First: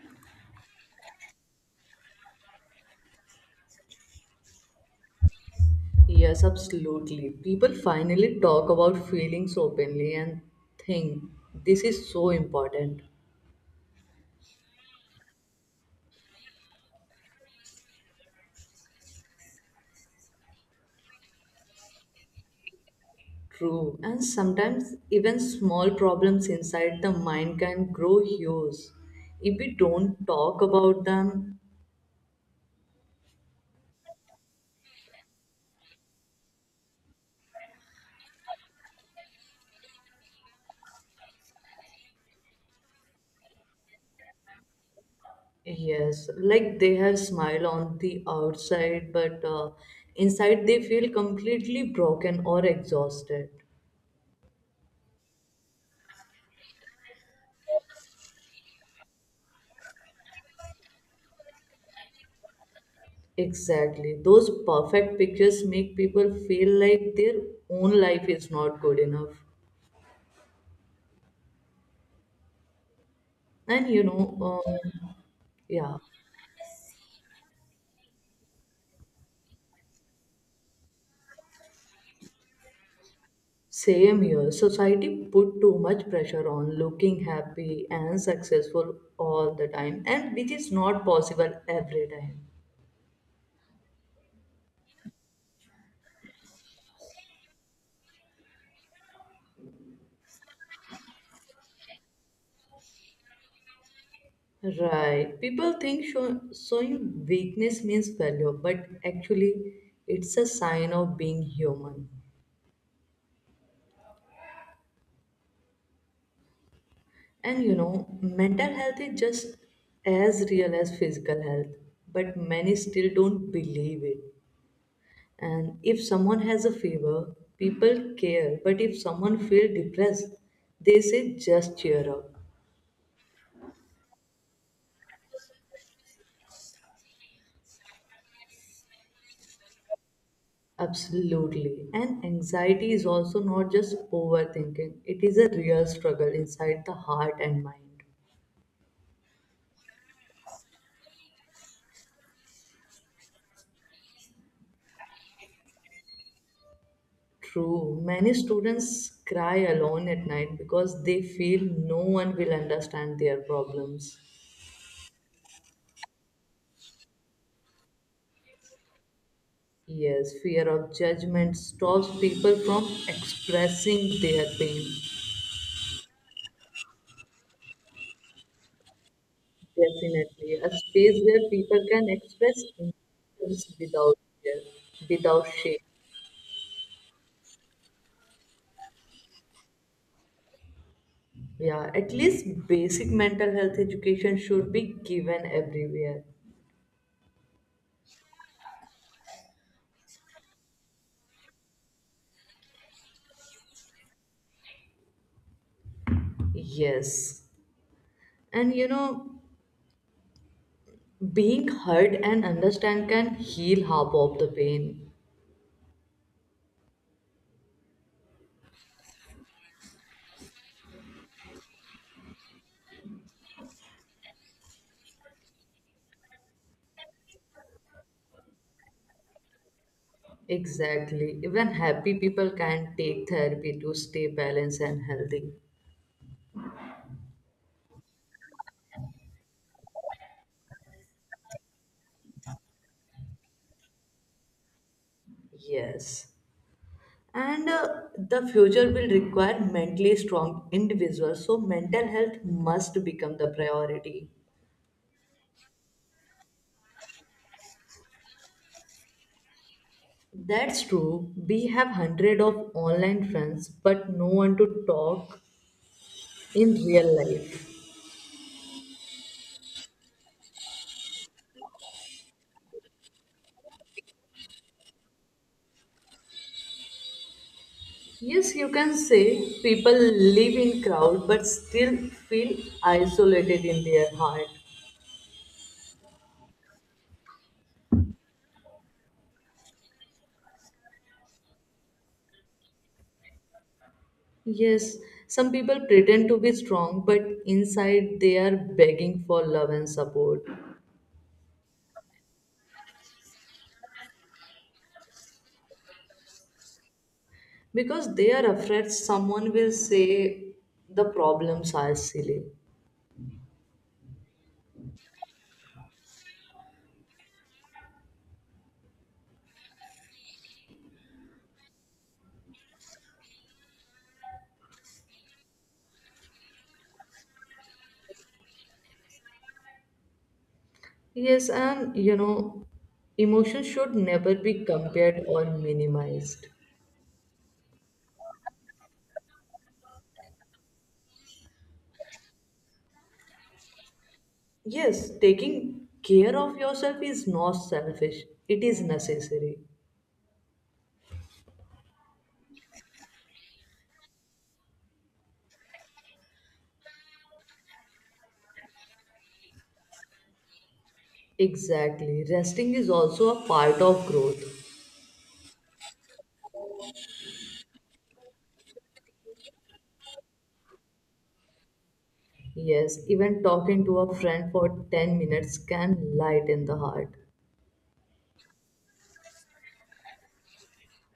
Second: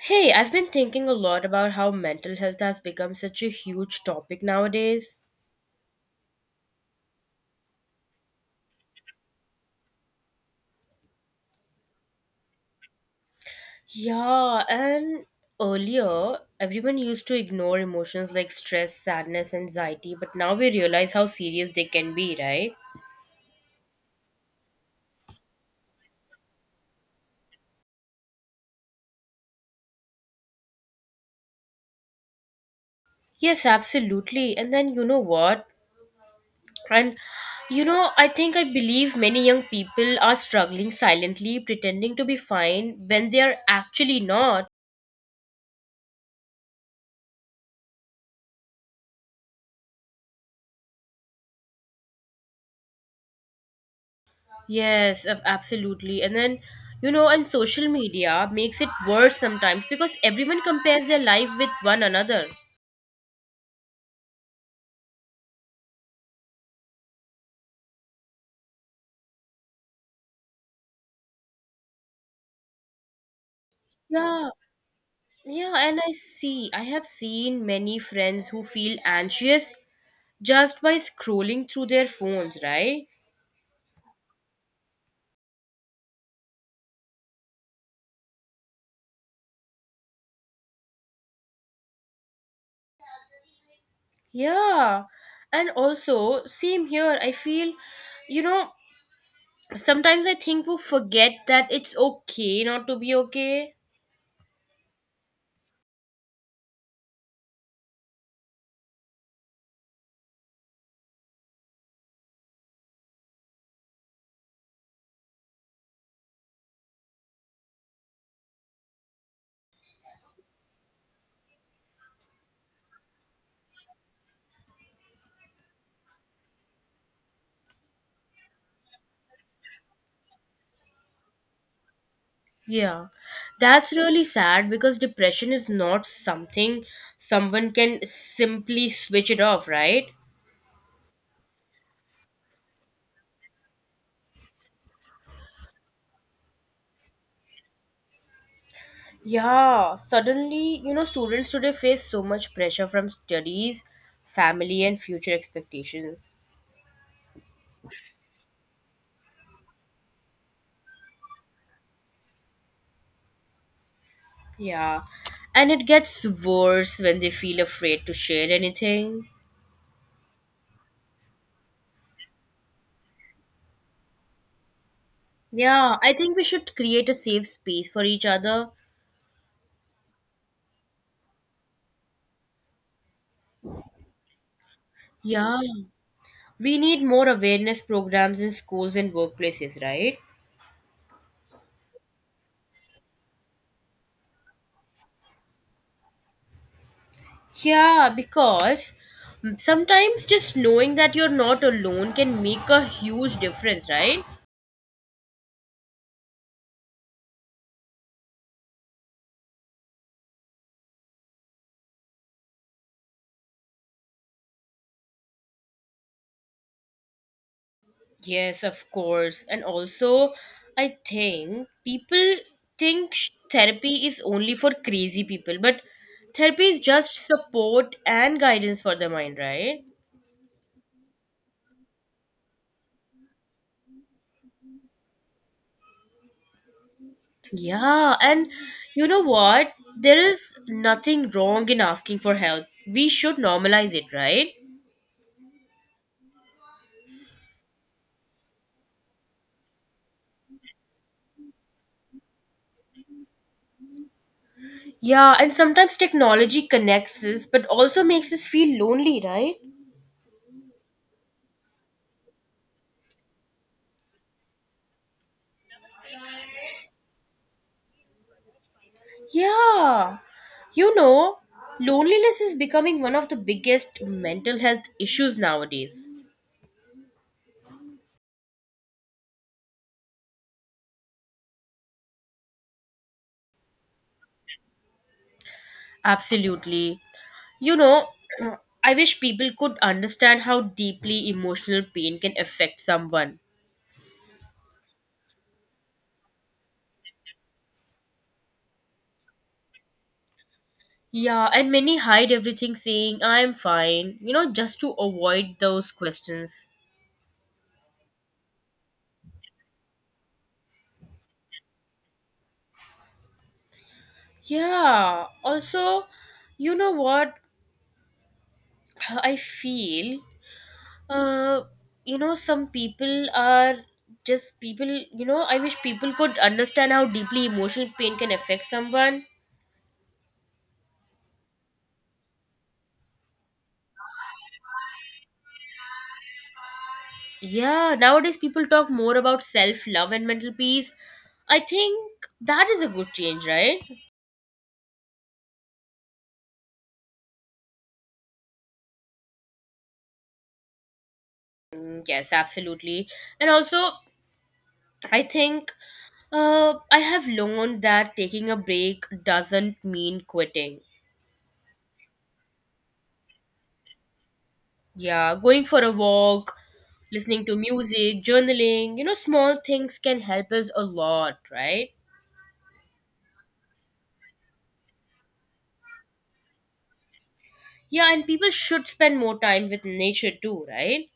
Hey, I've been thinking a lot about how mental health has become such a huge topic nowadays. Yes, absolutely. People finally talk about feelings openly and think this is so important. Yeah, and earlier, everyone used to ignore emotions like stress, sadness, anxiety, but now we realize how serious they can be, right? True. And sometimes even small problems inside the mind can grow huge if we don't talk about them. Yes, absolutely. And then you know what? And I think I believe many young people are struggling silently, pretending to be fine when they are actually not. Yes, like they have smile on the outside, but inside they feel completely broken or exhausted. Yes, absolutely. And then, and social media makes it worse sometimes because everyone compares their life with one another. Exactly. Those perfect pictures make people feel like their own life is not good enough. And you Yeah, know, um, yeah, yeah, and I see. I have seen many friends who feel anxious just by scrolling through their phones, right? Same here. Society put too much pressure on looking happy and successful all the time, and which is not possible every time. Yeah. And also, same here. I feel, you know, Sometimes I think we forget that it's okay not to be okay. Right. People think showing weakness means failure, but actually, it's a sign of being human. And you know, mental health is just as real as physical health, but many still don't believe it. And if someone has a fever, people care, but if someone feels depressed, they say just cheer up. Yeah, that's really sad because depression is not something someone can simply switch it off, right? Absolutely. And anxiety is also not just overthinking, it is a real struggle inside the heart and mind. Students today face so much pressure from studies, family, and future expectations. True. Many students cry alone at night because they feel no one will understand their problems. Yeah, and it gets worse when they feel afraid to share anything. Yes, fear of judgment stops people from expressing their pain. Yeah, I think we should create a safe space for each other. Definitely, a space where people can express emotions without fear, without Yeah, shame. we need more awareness programs in schools and workplaces, right? Yeah, at least basic mental health education should be given everywhere. Yeah, because sometimes just knowing that you're not alone can make a huge difference, right? Yes, and you know, being heard and understand can heal half of the pain. Yes, of course. And also, I think people think therapy is only for crazy people, but therapy is just support and guidance for the mind, right? Exactly. Even happy people can take therapy to stay balanced and healthy. Yeah, and you know what? There is nothing wrong in asking for help. We should normalize it, right? Yes. And the future will require mentally strong individuals, so mental health must become the priority. Yeah, and sometimes technology connects us but also makes us feel lonely, right? That's true. We have hundred of online friends, but no one to talk in real life. Yeah. You know, Loneliness is becoming one of the biggest mental health issues nowadays. Yes, you can say people live in crowd but still feel isolated in their heart. Absolutely. You know, I wish people could understand how deeply emotional pain can affect someone. Yes, some people pretend to be strong, but inside they are begging for love and support. Yeah, and many hide everything saying, I'm fine, just to avoid those questions. Because they are afraid someone will say the problems are silly. Yeah, also, you know what? I feel, uh, you know, Some people are just people, I wish people could understand how deeply emotional pain can affect someone. Yes, and you know, emotions should never be compared or minimized. Yeah, nowadays people talk more about self love and mental peace. I think that is a good change, right? Yes, taking care of yourself is not selfish, it is necessary. Mm, yes, absolutely. And also, I think I have learned that taking a break doesn't mean quitting. Exactly, resting is also a part of growth. Yeah, going for a walk, listening to music, journaling, small things can help us a lot, right? Yes, even talking to a friend for 10 minutes can lighten the heart. Yeah, and people should spend more time with nature too, right?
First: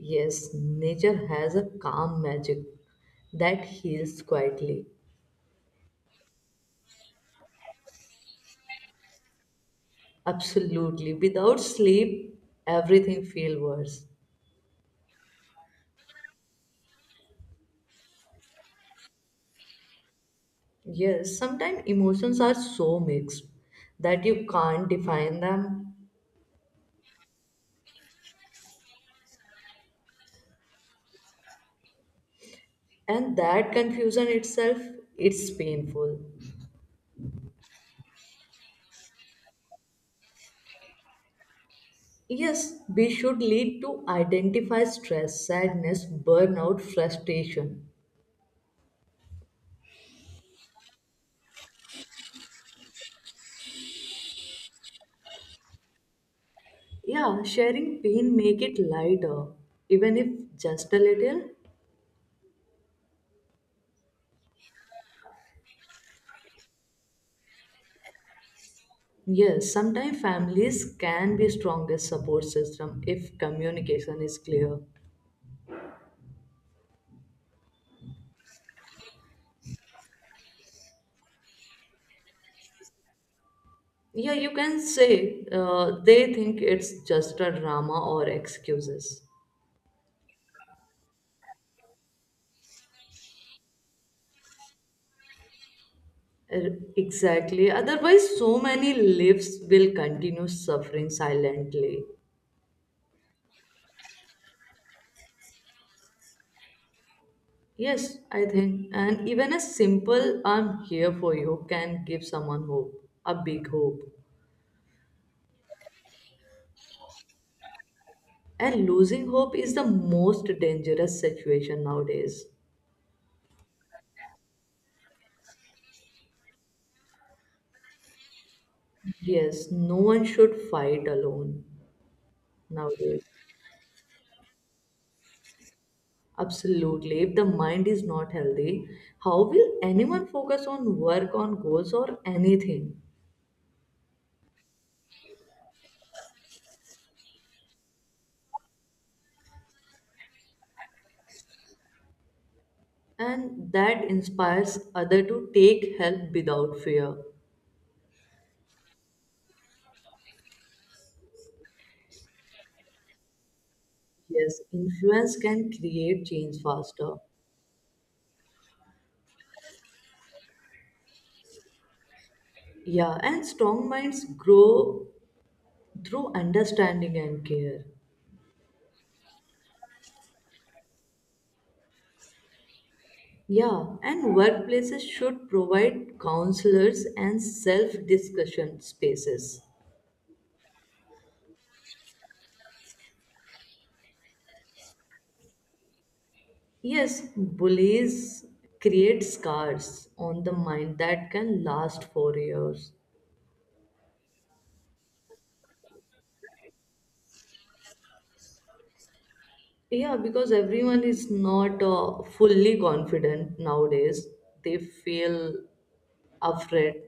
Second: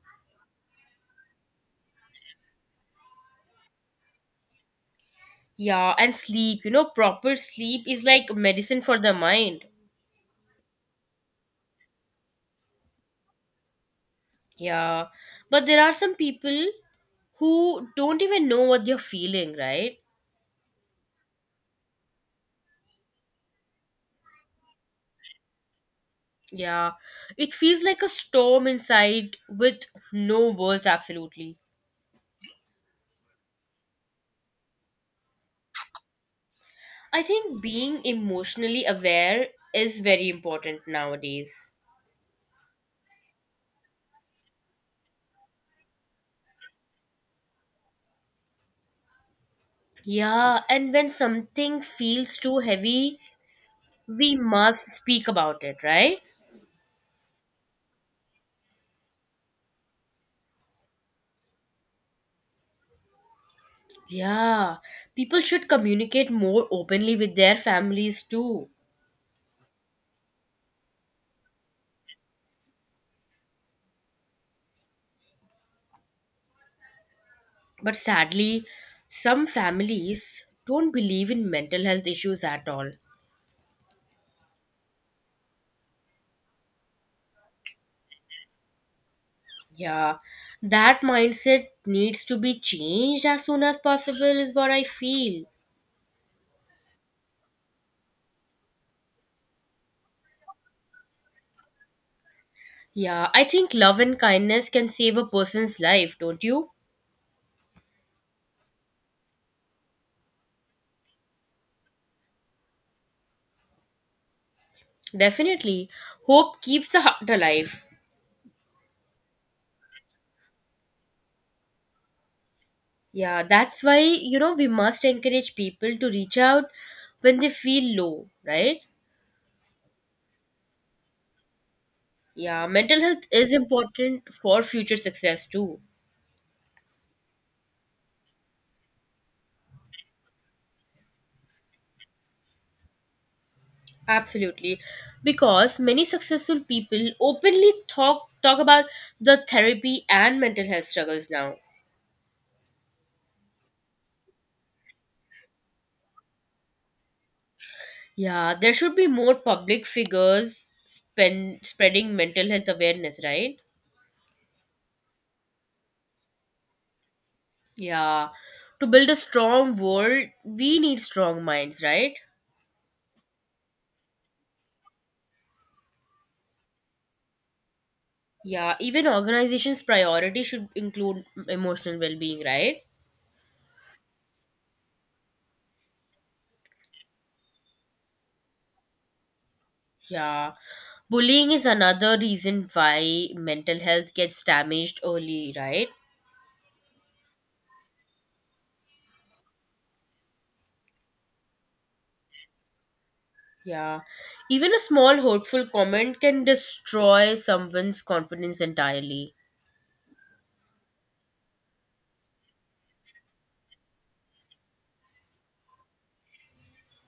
Yes, nature has a calm magic that heals quietly. Yeah, and sleep, proper sleep is like medicine for the mind. Absolutely. Without sleep, everything feels worse. Yeah, but there are some people who don't even know what they're feeling, right? Yes, sometimes emotions are so mixed that you can't define them, Yeah, it feels like a storm inside with no words, absolutely. and that confusion itself it's painful. I think being emotionally aware is very important nowadays. Yes, we should lead to identify stress, sadness, burnout, frustration. Yeah, and when something feels too heavy, we must speak about it, right? Yeah, sharing pain make it lighter, even if just a little. Yeah, people should communicate more openly with their families too. Yes, sometimes families can be strongest support system if communication is clear. But sadly, some families don't believe in mental health issues at all. Yeah, you can say they think it's just a drama or excuses. Yeah, that mindset needs to be changed as soon as possible, is what I feel. Exactly. Otherwise, so many lives will continue suffering silently. Yeah, I think love and kindness can save a person's life, don't you? Yes, I think. And even a simple I'm here for you can give someone hope, a big hope. Definitely. Hope keeps the heart alive. And losing hope is the most dangerous situation nowadays. Yeah, that's why, we must encourage people to reach out when they feel low, right? Yes, no one should fight alone Yeah, mental nowadays. health is important for future success too. Absolutely. If the mind is not healthy, how will anyone focus on work, on goals, or anything? Absolutely. Because many successful people openly talk about the therapy and mental health struggles now. And that inspires other to take help without fear. Yeah, there should be more public figures spreading mental health awareness, right? Yes, influence can create change faster. Yeah. To build a strong world, we need strong minds, right? Yeah, and strong minds grow through understanding and care. Yeah, even organizations' priority should include emotional well being, right? Yeah, and workplaces should provide counselors and self discussion spaces. Yeah. Bullying is another reason why mental health gets damaged early, right? Yes, bullies create scars on the mind that can last for years. Yeah. Even a small hurtful comment can destroy someone's confidence entirely. Yeah, because everyone is not fully confident nowadays. They feel afraid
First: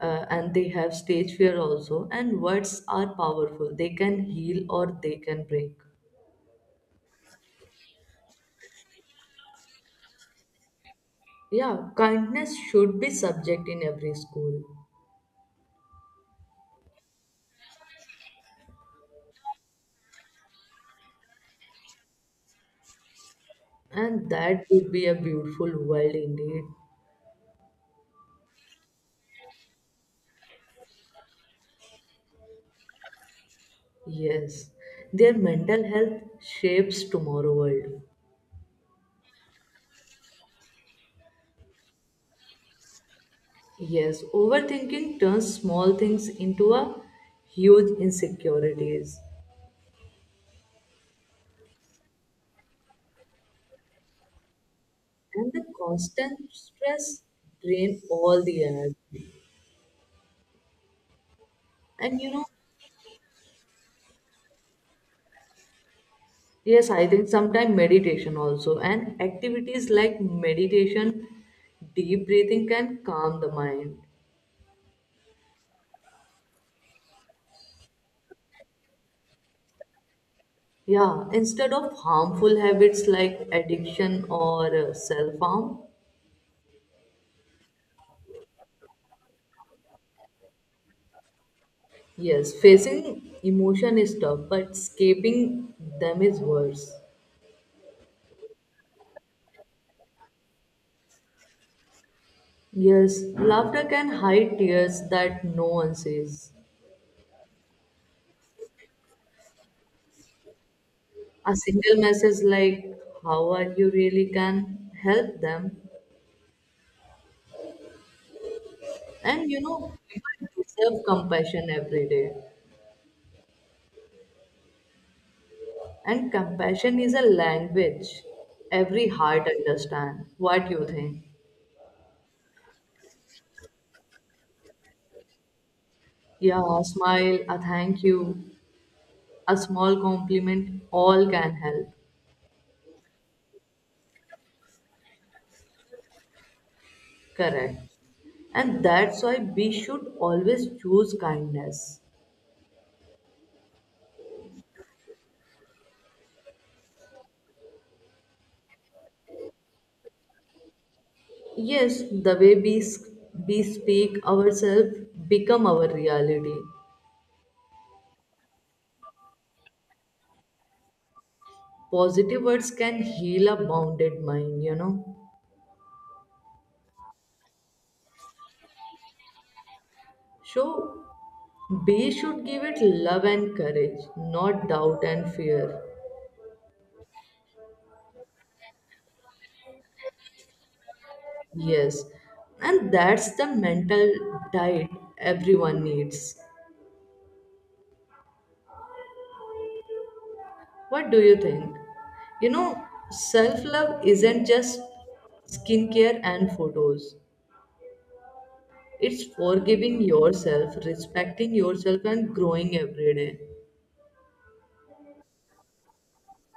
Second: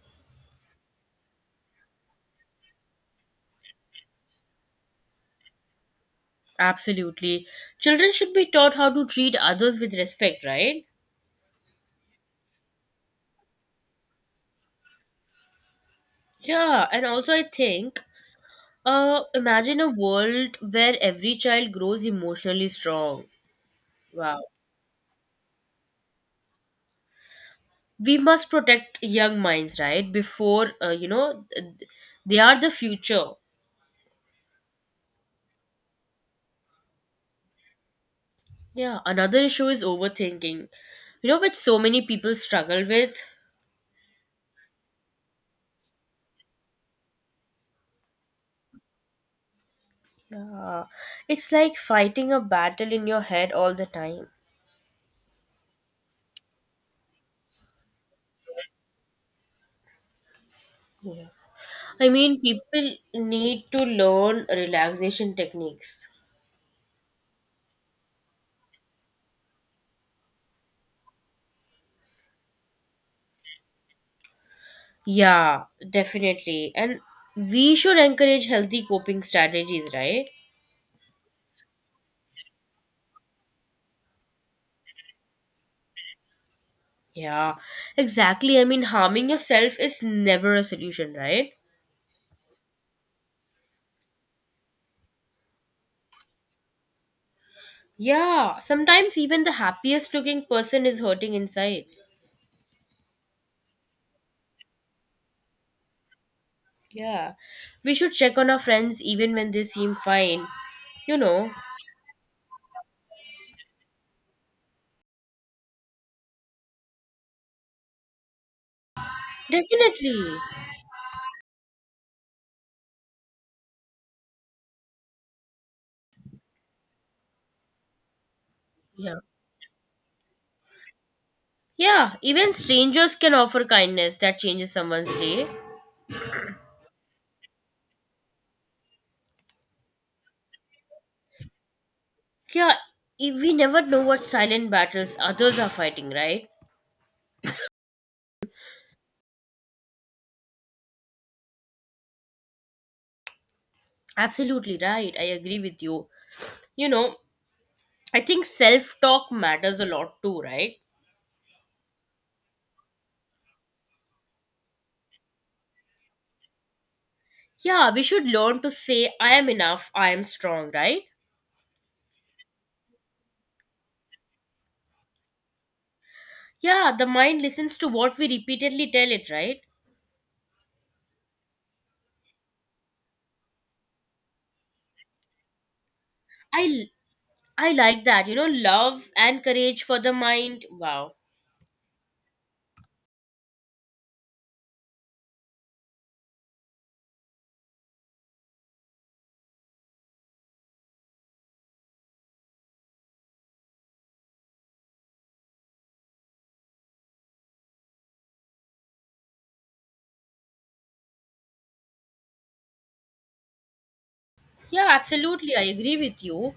and they have stage fear also. And words are powerful, they can heal or they can break. Absolutely. Children should be taught how to treat others with respect, right? Yeah, kindness should be subject in every school. Yeah, and also I think imagine a world where every child grows emotionally strong. And Wow. that would be a beautiful world indeed. We must protect young minds, right? Before they are the future. Yes, their mental health shapes tomorrow world. Yeah, another issue is overthinking. Which so many people struggle with. Yes, overthinking turns small things into a huge insecurities, Yeah. It's like fighting a battle in your head all the time. and the constant stress drain all the energy. I And you mean, know, people need to learn relaxation techniques. yes, I think sometimes meditation also and activities like meditation, deep breathing can calm the mind. Yeah, definitely. And we should encourage healthy coping strategies, right? Yeah, instead of harmful habits like addiction or self harm. Yeah, exactly. I mean, harming yourself is never a solution, right? Yes, facing emotion is tough, but escaping them is worse. Yeah, sometimes even the happiest looking person is hurting inside. Yes, laughter can hide tears that no one sees. Yeah, we should check on our friends even when they seem fine, you know. A single message like, How are you really can help them. And you know, Definitely. people deserve compassion every day. And compassion is a language every Yeah. heart understands. What do you think? Yeah, even strangers can offer kindness that changes someone's day. Yeah, a smile, a thank you, a small compliment, all can help. Yeah, we never know what silent battles others are fighting, right? Correct. And that's why we should always choose kindness. Absolutely right. I agree with you. You know, I think self talk matters a lot too, right? Yes, the way we speak ourselves become our reality. Yeah, we should learn to say, I am enough, I am strong, right? Positive words can heal a bounded mind, you know. Yeah, the mind listens to what we repeatedly tell it, right? So we should give it love and courage, not doubt and fear. I, I like that. You know, love and courage for the mind. Wow. Yes, and that's the mental diet everyone needs. What do you think? You know, self love isn't just skincare and photos. It's forgiving yourself, respecting yourself, and growing every day. Yeah, absolutely. I agree with you.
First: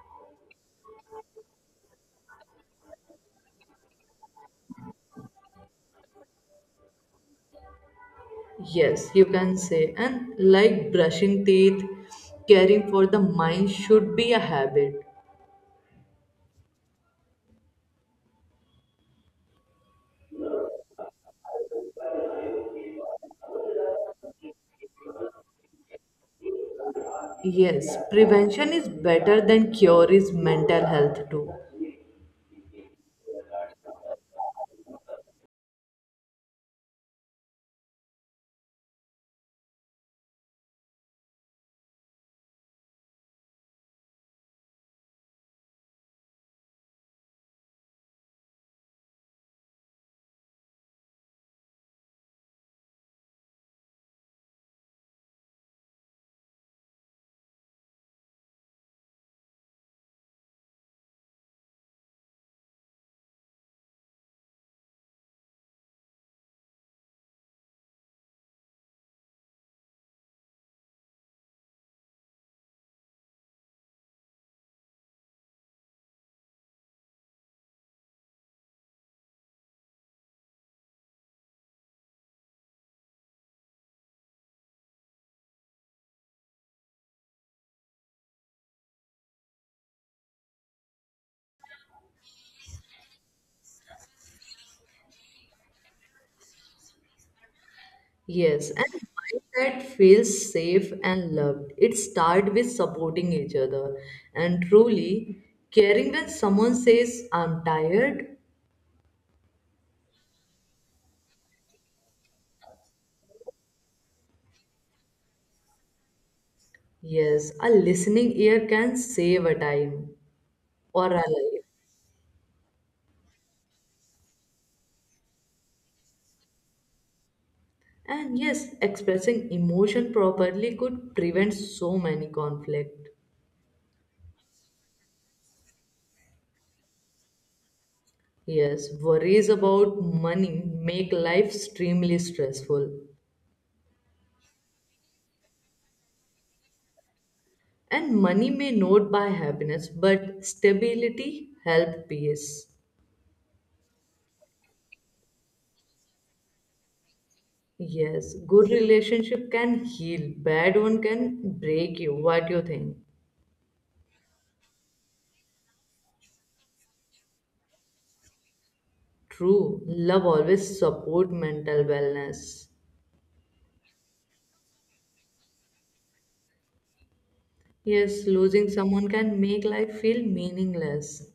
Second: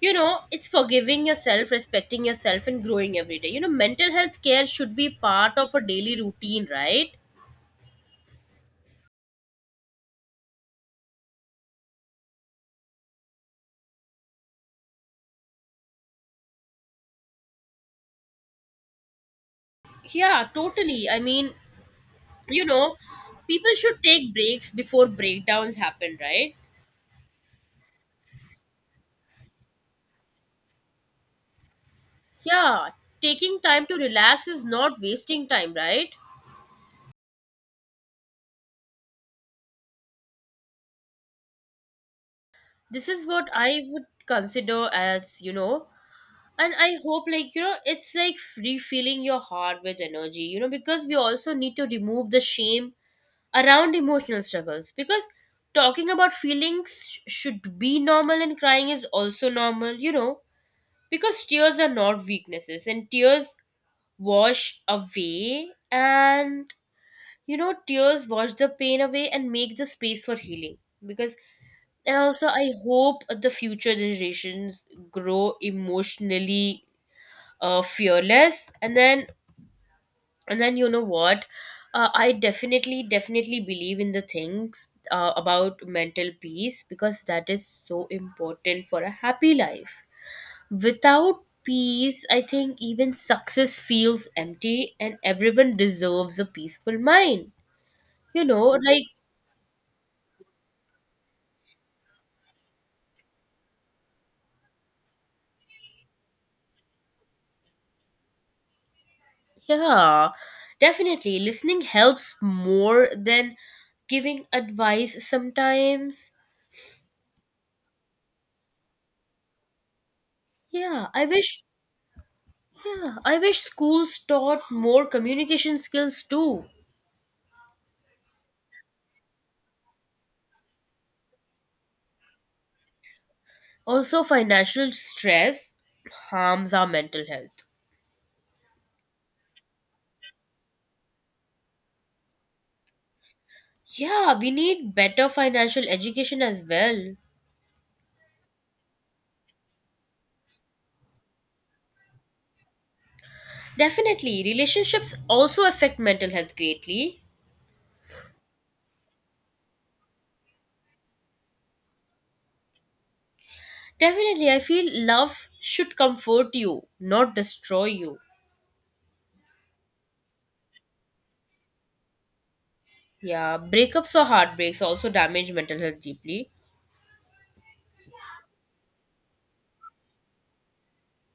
You know, it's forgiving yourself, respecting yourself, and growing every day. You know, mental health care should be part of a daily routine, right? Yes, you can say. And like brushing teeth, caring for the mind should be a habit. Yeah, totally. I mean, you know, people should take breaks before breakdowns happen, right? Yes, prevention is better than cure is mental health too. Yeah, taking time to relax is not wasting time, right? This is what I would consider as, and I hope, like, it's like refilling your heart with energy, because we also need to remove the shame around emotional struggles because talking about feelings should be normal and crying is also normal, because tears are not weaknesses and tears wash away and tears wash the pain away and make the space for healing because and also I hope the future generations grow emotionally fearless. And then and then you know what? I definitely believe in the things about mental peace because that is so important for a happy life. Without peace I think even success feels empty and everyone deserves a peaceful mind. you know Yes, and like mindset feels safe and loved. It starts with supporting each other and truly caring when someone says, I'm tired. yeah, definitely listening helps more than giving advice sometimes. Yes, a listening ear can save a time. yeah Or i alive. wish Yeah, I wish schools taught more communication skills too. And yes, expressing emotion properly could prevent so many conflict. Also, financial stress harms our mental health. Yes, worries about money make life extremely stressful. Yeah, we need better financial education as well. And money may not buy happiness, but stability help peace. Definitely, relationships also affect mental health greatly. Yes, good relationship can heal, bad one can break you. What do you think? Definitely, I feel love should comfort you, not destroy you. True, love always support mental wellness. Yeah, breakups or heartbreaks also damage mental health deeply. Yes, losing someone can make life feel meaningless.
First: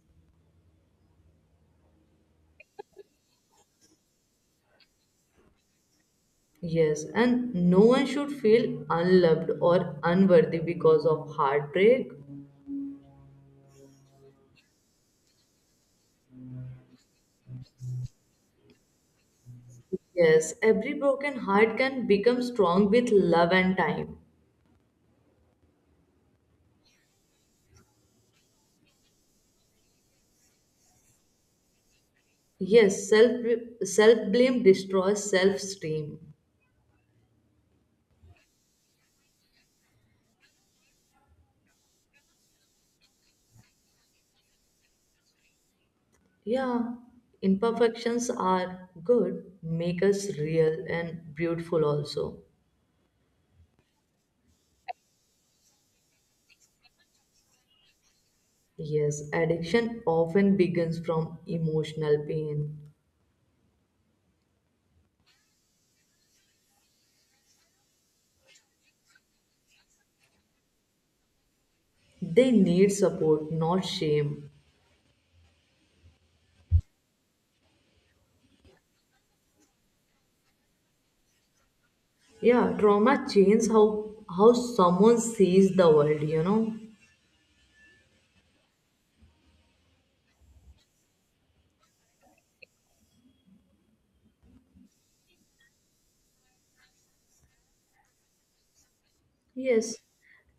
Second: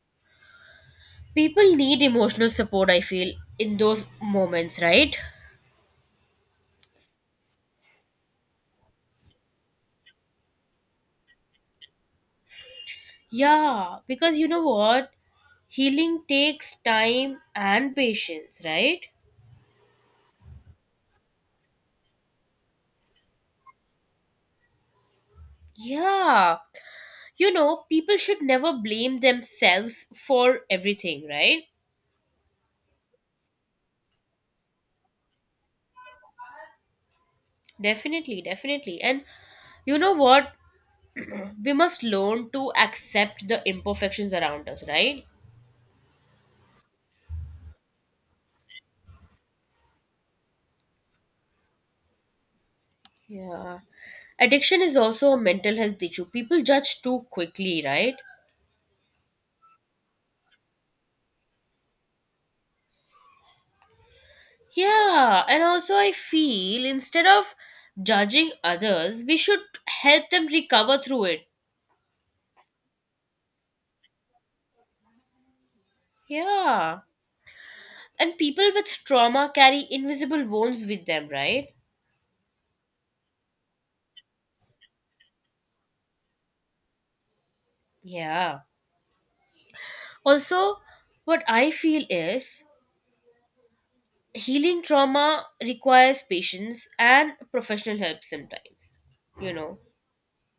People need emotional support, I feel, in those moments, right? Yes, and no one should feel unloved or unworthy because of heartbreak. Yeah, because you know what? Healing takes time and patience, right? Yes, every broken heart can become strong with love and time. Yeah. People should never blame themselves for everything, right? Yes, self blame destroys self esteem. Definitely, definitely. And you know what? We must learn to accept the imperfections around us, right? Yeah, imperfections are good, make us real and beautiful also. Yeah. Addiction is also a mental health issue. People judge too quickly, right? Yes, addiction often begins from emotional pain. Yeah, and also I feel instead of judging others, we should help them recover through it. They need support, not shame. Yeah. And people with trauma carry invisible wounds with them, right? Yeah, trauma changes how someone sees the world, you know. Yeah. Also, what I feel is healing trauma requires patience and professional help sometimes, you know. Yes,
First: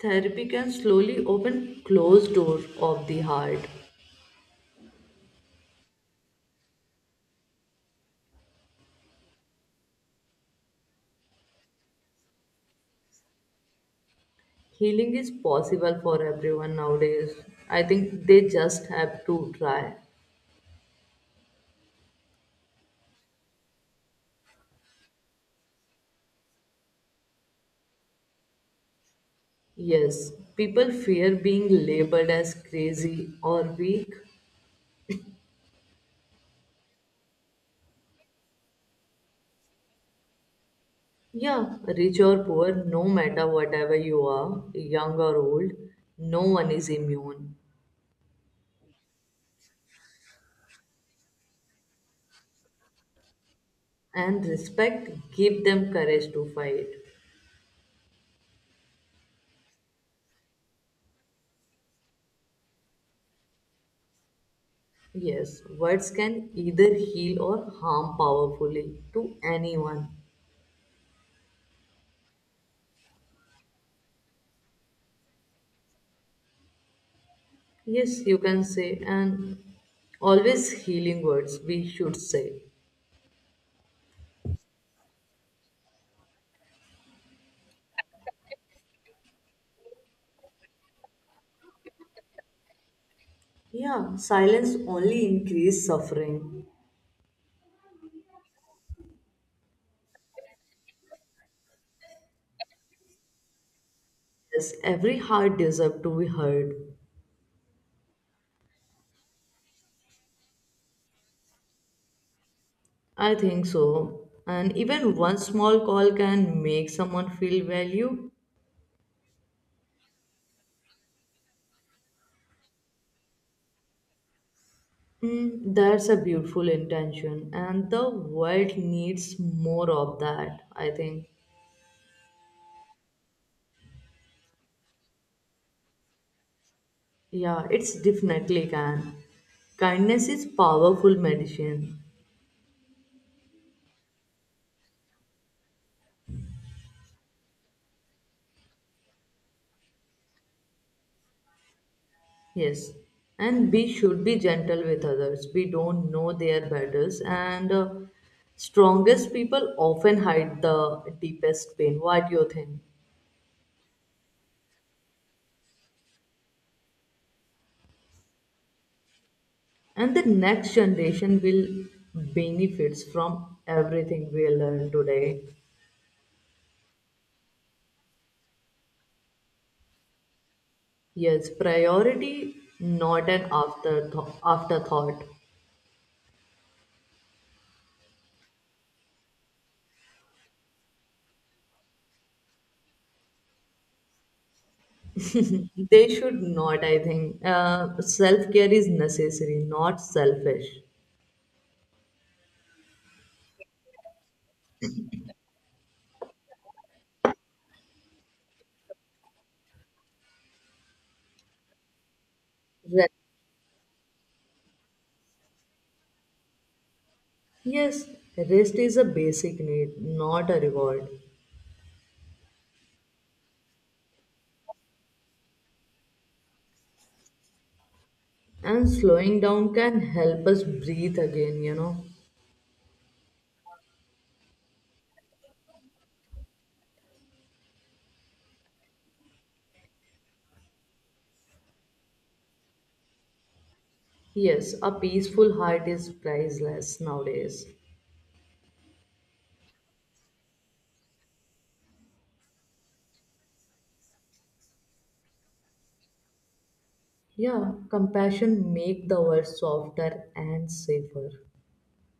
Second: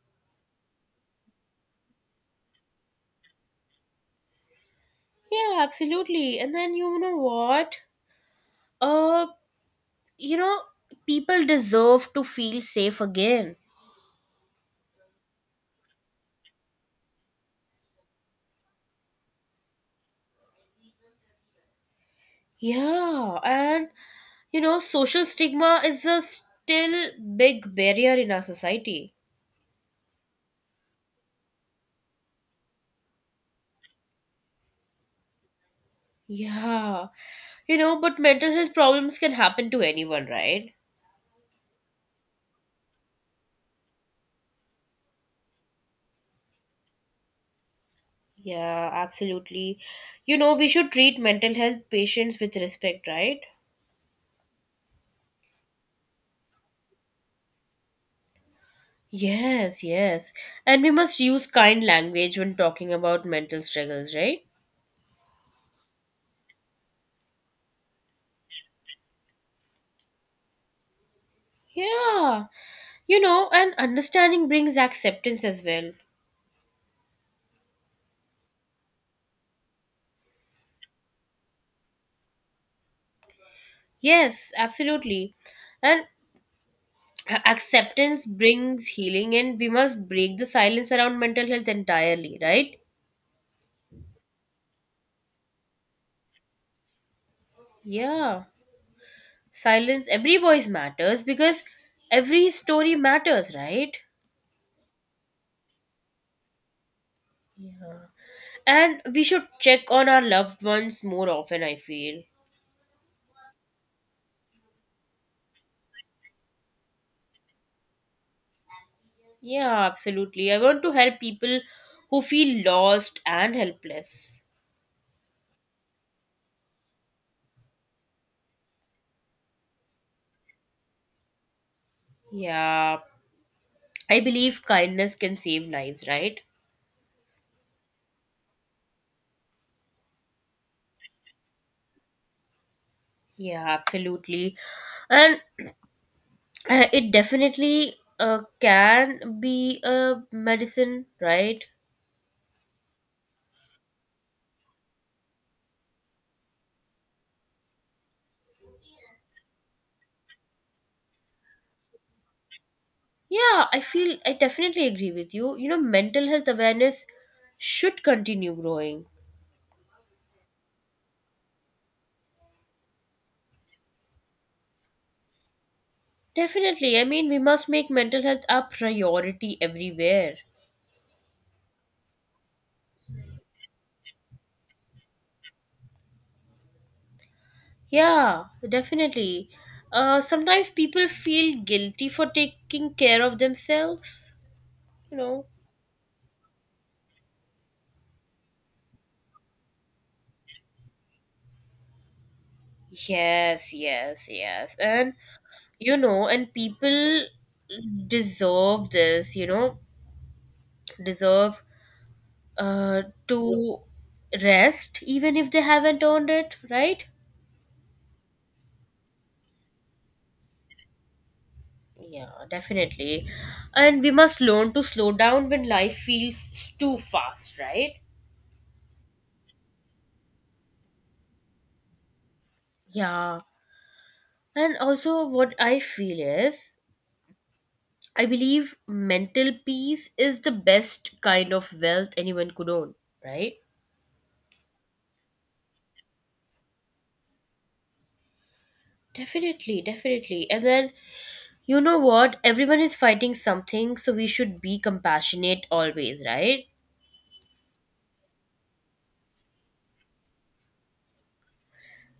therapy can slowly open closed doors of the heart. Yeah, absolutely. And then you know what? Uh, you know, People deserve to feel safe again. Healing is possible for everyone nowadays. I think they just have to try. Yeah, and social stigma is a still big barrier in our society. Yes, people fear being labeled as crazy or weak. Yeah, but mental health problems can happen to anyone, right? Yeah, rich or poor, no matter whatever you are, young or old, no one is immune. Yeah, absolutely. We should treat mental health patients with respect, right? And respect give them courage to fight. Yes, yes. And we must use kind language when talking about mental struggles, right? Yes, words can either heal or harm powerfully to anyone. Yeah. And understanding brings acceptance as well. Yes, you can say, and always healing words we should say. Yes, absolutely. And acceptance brings healing and we must break the silence around mental health entirely, right? Yeah, silence only increases suffering. Yeah, silence every voice matters because every story matters, right? Yes, every heart deserves to be heard. Yeah, and we should check on our loved ones more often, I feel. I think so. And even one small call can make someone feel valued. Yeah, absolutely, I want to help people who feel lost and helpless. Mm, that's a beautiful intention, and the world needs more of that, I think. Yeah, I believe kindness can save lives, right? Yeah, it's definitely can. Kindness is powerful medicine. Yeah, absolutely. And it definitely can be a medicine, right? Yes. And we should be gentle with others. We don't know their battles and strongest people often hide the deepest pain. What do you think? Yeah, I feel I definitely agree with you. You know, mental health awareness should continue growing. And the next generation will benefits from everything we learn today. Definitely. I mean, we must make mental health a priority everywhere. Yes, priority not an afterthought. Afterthought. Yeah, definitely. Sometimes people feel guilty for taking care of themselves, you know. They should not, I think. Self care is necessary, not selfish. Yes, yes, yes. And, and people deserve this, you know deserve uh, Rest. to rest even if they haven't earned it, right? Yes, rest is a basic need, not a reward. Yeah, definitely. And we must learn to slow down when life feels too fast, right? And slowing down can help us breathe again, you know. Yeah, and also what I feel is I believe mental peace is the best kind of wealth anyone could own, right? Yes, a peaceful heart is priceless nowadays. Definitely, definitely. And then, you know what? Everyone is fighting something, so we should be compassionate always, right? Yeah, compassion make the world softer and safer.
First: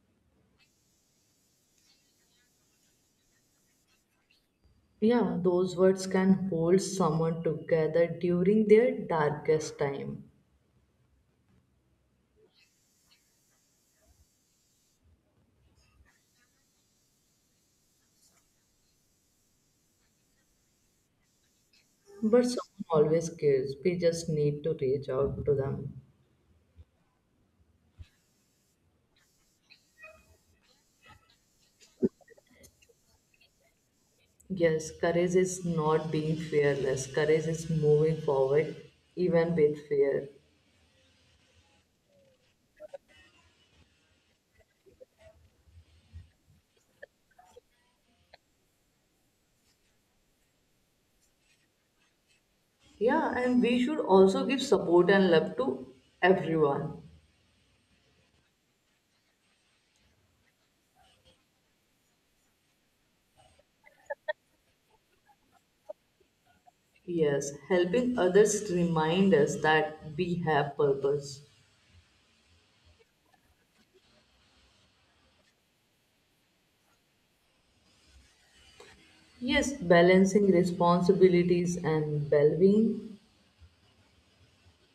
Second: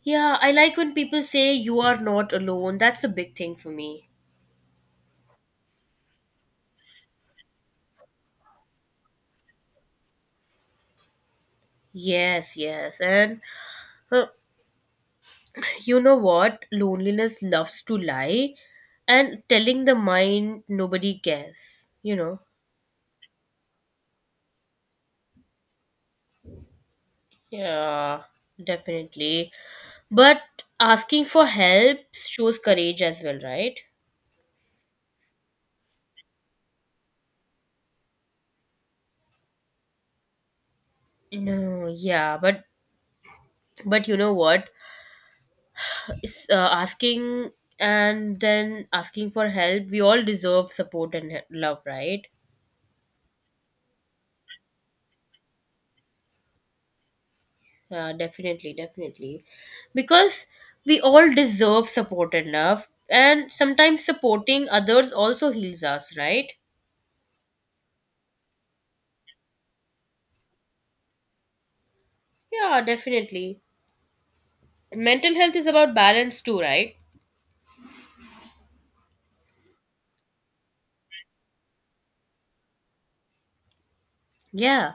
Yeah, I like when people say you are not alone. That's a big thing for me. Yeah, those words can hold someone together during their darkest time. Yes, yes. And uh, you know what? Loneliness loves to lie and telling the mind nobody cares, you know? But someone always cares. We just need to reach out to them. Yeah, definitely. But asking for help shows courage as well, right? Yes, courage is not being fearless. Courage is moving forward even with fear. No, yeah, but you know what? It's, asking and then asking for help, we all deserve support and love, right? Yeah, and we should also give support and love to everyone. Yeah, definitely, definitely. Because we all deserve support and love, and sometimes supporting others also heals us, right? Yes, helping others remind us that we have purpose. Yeah, definitely. Mental health is about balance too, right? Yes, balancing responsibilities and well-being Yeah.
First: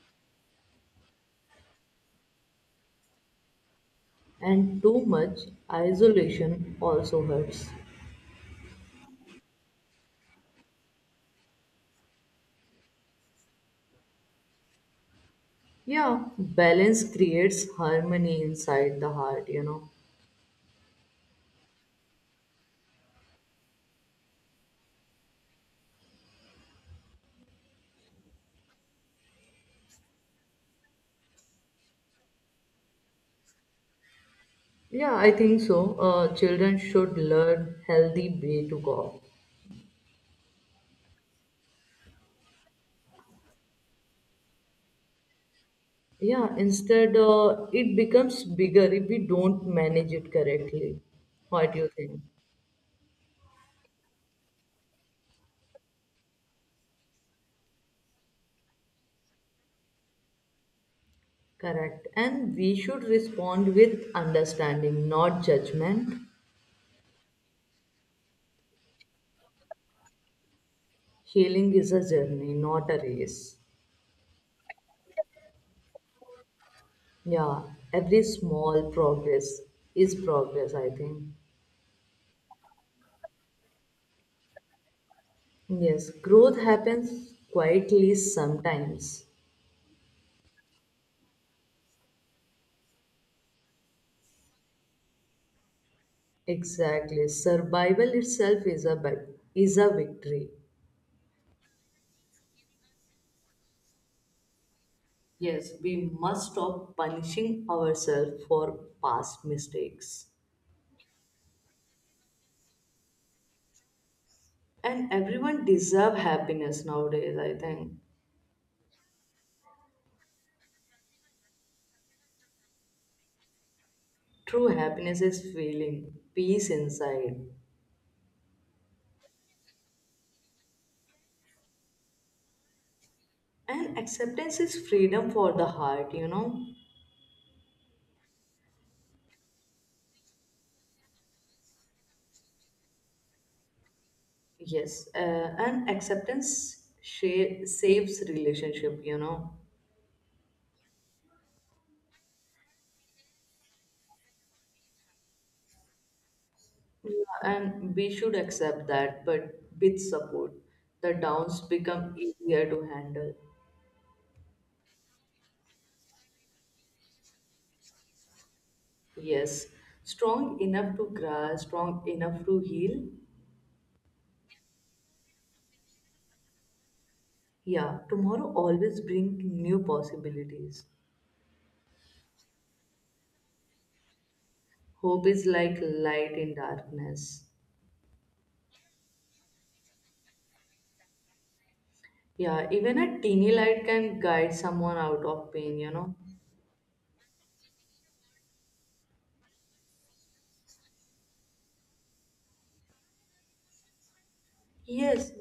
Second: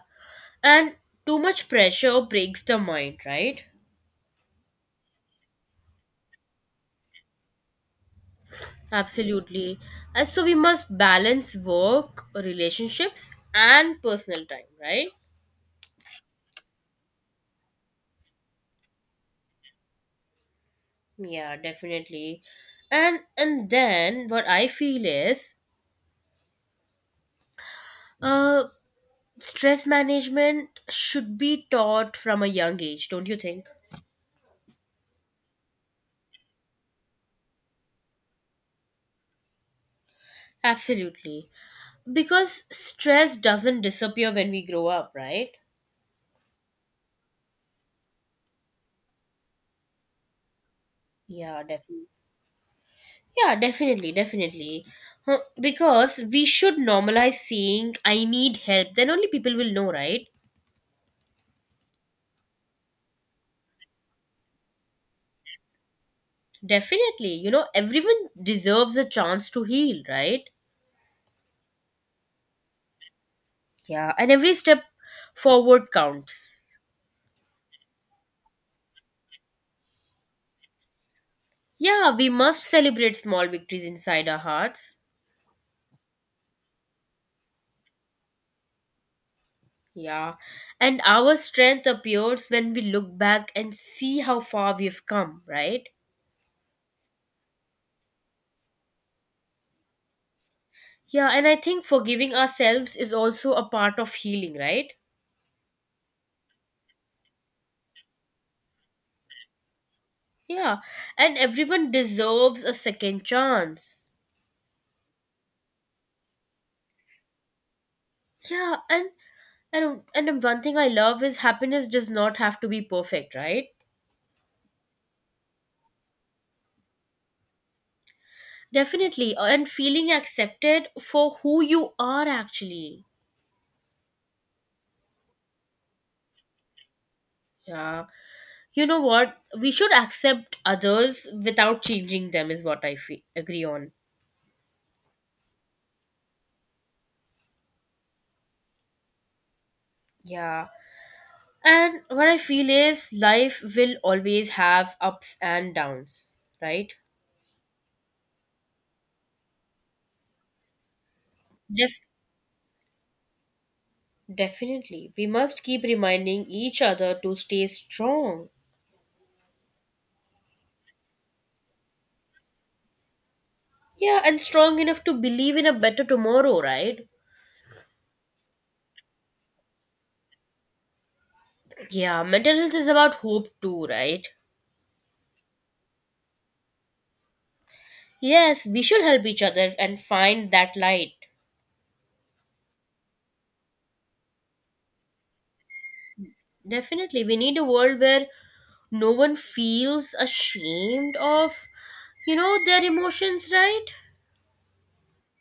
And too much pressure breaks the mind, right? and too much isolation also hurts. Absolutely. And so we must balance work, relationships, and personal time, right? Yeah, balance creates harmony inside the heart, you know. Yeah, definitely. And then what I feel is uh stress management should be taught from a young age, don't you think? Yeah, I think so. Children should learn healthy way to God. Absolutely. Because stress doesn't disappear when we grow up, right? Yeah, instead it becomes bigger if we don't manage it correctly. Yeah, What do you definitely. think? Yeah, definitely, definitely. Huh, because we should normalize saying, I need help. Then only people will know, right? Correct. And we should respond with understanding, not judgment. Definitely. You know, everyone deserves a chance to heal, right? Healing is a journey, not a race. Yeah, and every step forward counts. Yeah, every small progress is progress, I think. Yeah, we must celebrate small victories inside our hearts. Yes, growth happens quietly sometimes. Yeah, and our strength appears when we look back and see how far we've come, right? Exactly. Survival itself is a victory. Yeah, and I think forgiving ourselves is also a part of healing, right? Yes, we must stop punishing ourselves for past mistakes. Yeah, and everyone deserves a second chance. And everyone deserve happiness nowadays, I think. Yeah, and one thing I love is happiness does not have to be perfect, right? True happiness is feeling peace inside. Definitely, and feeling accepted for who you are actually. And acceptance is freedom for the heart, you know. Yeah. You know what? We should accept others without changing them, is what I agree on. Yes, and acceptance saves relationship, you know. Yeah. And what I feel is life will always have ups and downs, right? Yeah, and we should accept that, but with support, the downs Def- become easier to handle. Definitely. We must keep reminding each other to stay strong. Yes, strong enough to grow, strong enough to heal. Yeah, and strong enough to believe in a better tomorrow, right? Yeah, tomorrow always bring new possibilities. Yeah, mental health is about hope too, right? Hope is like light in darkness. Yes, we should help each other and find that light. Yeah, even a teeny light can guide someone out of pain, you know. Definitely. We need a world where no one feels ashamed of, their emotions, right? Yes,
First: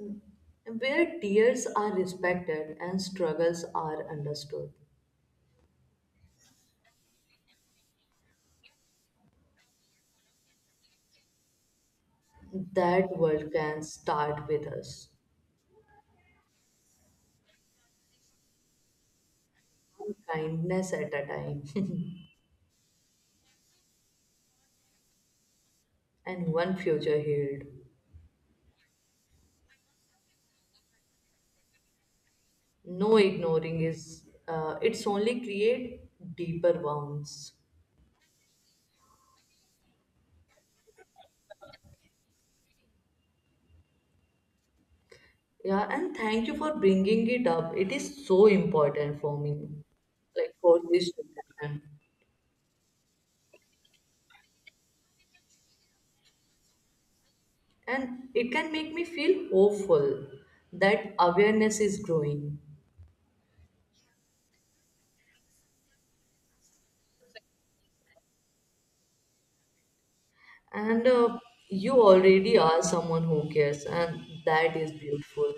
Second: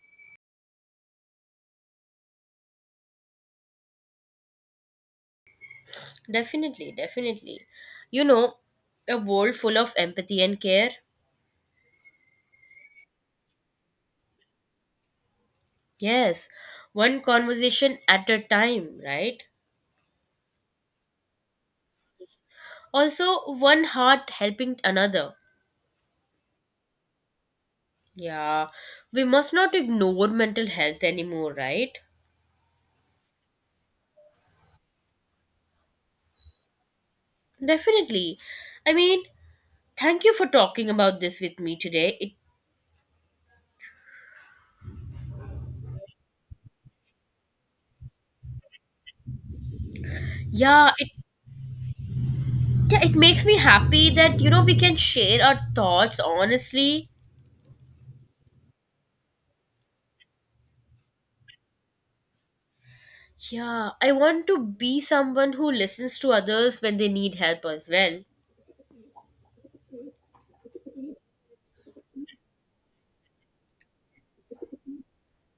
where tears are respected and struggles are understood. Definitely, definitely. you know a world full of empathy and care. That world can start with us. Yes, one conversation at a time, right? Kindness at a time Also one heart helping another. and one future healed. Yeah, we must not ignore mental health anymore, right? No ignoring is it's only create deeper wounds. Definitely. I mean, thank you for talking about this with me today. It Yeah, and thank you for bringing it up, it is so important for me, like for yeah it this to. Yeah, it makes me happy that, we can share our thoughts honestly. And it can make me feel hopeful that awareness is growing. Yeah, I want to be someone who listens to others when they need help as well. And you already are someone who cares and that is beautiful.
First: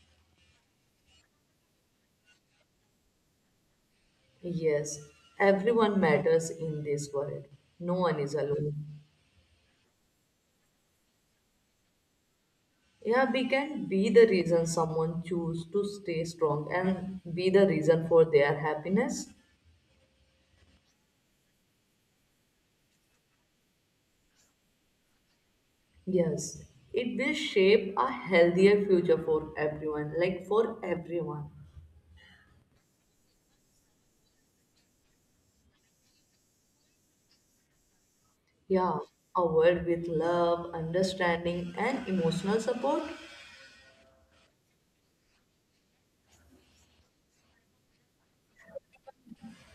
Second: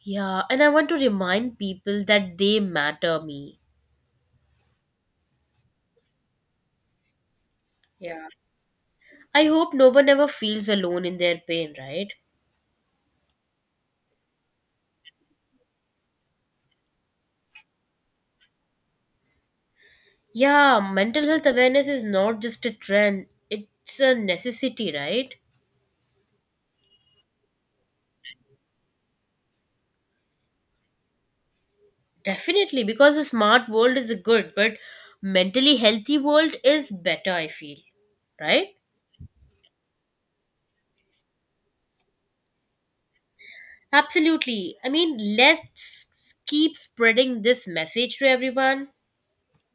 Yeah, and I want to remind people that they matter me. Yes, everyone matters in this world. No one Yeah. is alone. I hope no one ever feels alone in their pain, right? Yeah, we can be the reason someone choose to stay strong and be the reason for their happiness. Yeah, mental health awareness is not just a trend, it's a necessity, right? Yes, it will shape a healthier future for everyone, like for everyone. Definitely, because a smart world is good, but mentally healthy world is better, I feel, right? Yeah, a world with love, understanding, and emotional support. Absolutely. I mean, let's keep spreading this message to everyone.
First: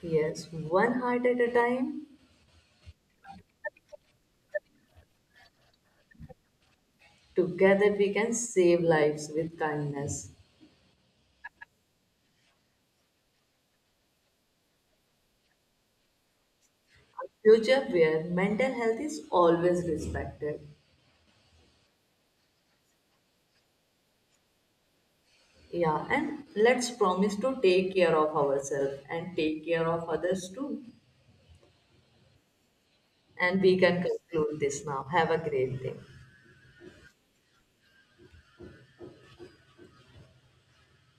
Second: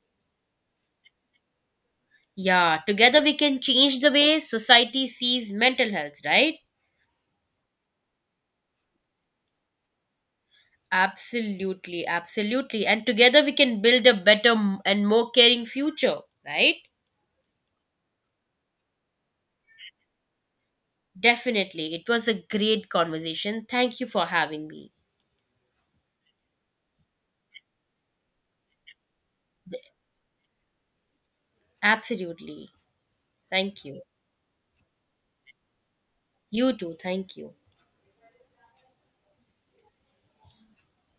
Yes, one heart at a time. Yeah, together we can change the way society sees mental health, right? Together we can save lives with kindness. Absolutely, absolutely. And together we can build a better and more caring future, right? Future where mental health is always respected. Definitely. It was a great conversation. Thank you for having me. Yeah, and let's promise to take care of ourselves and take care of others too. Absolutely. And we Thank can you. conclude this now. Have a great day. You too. Thank you.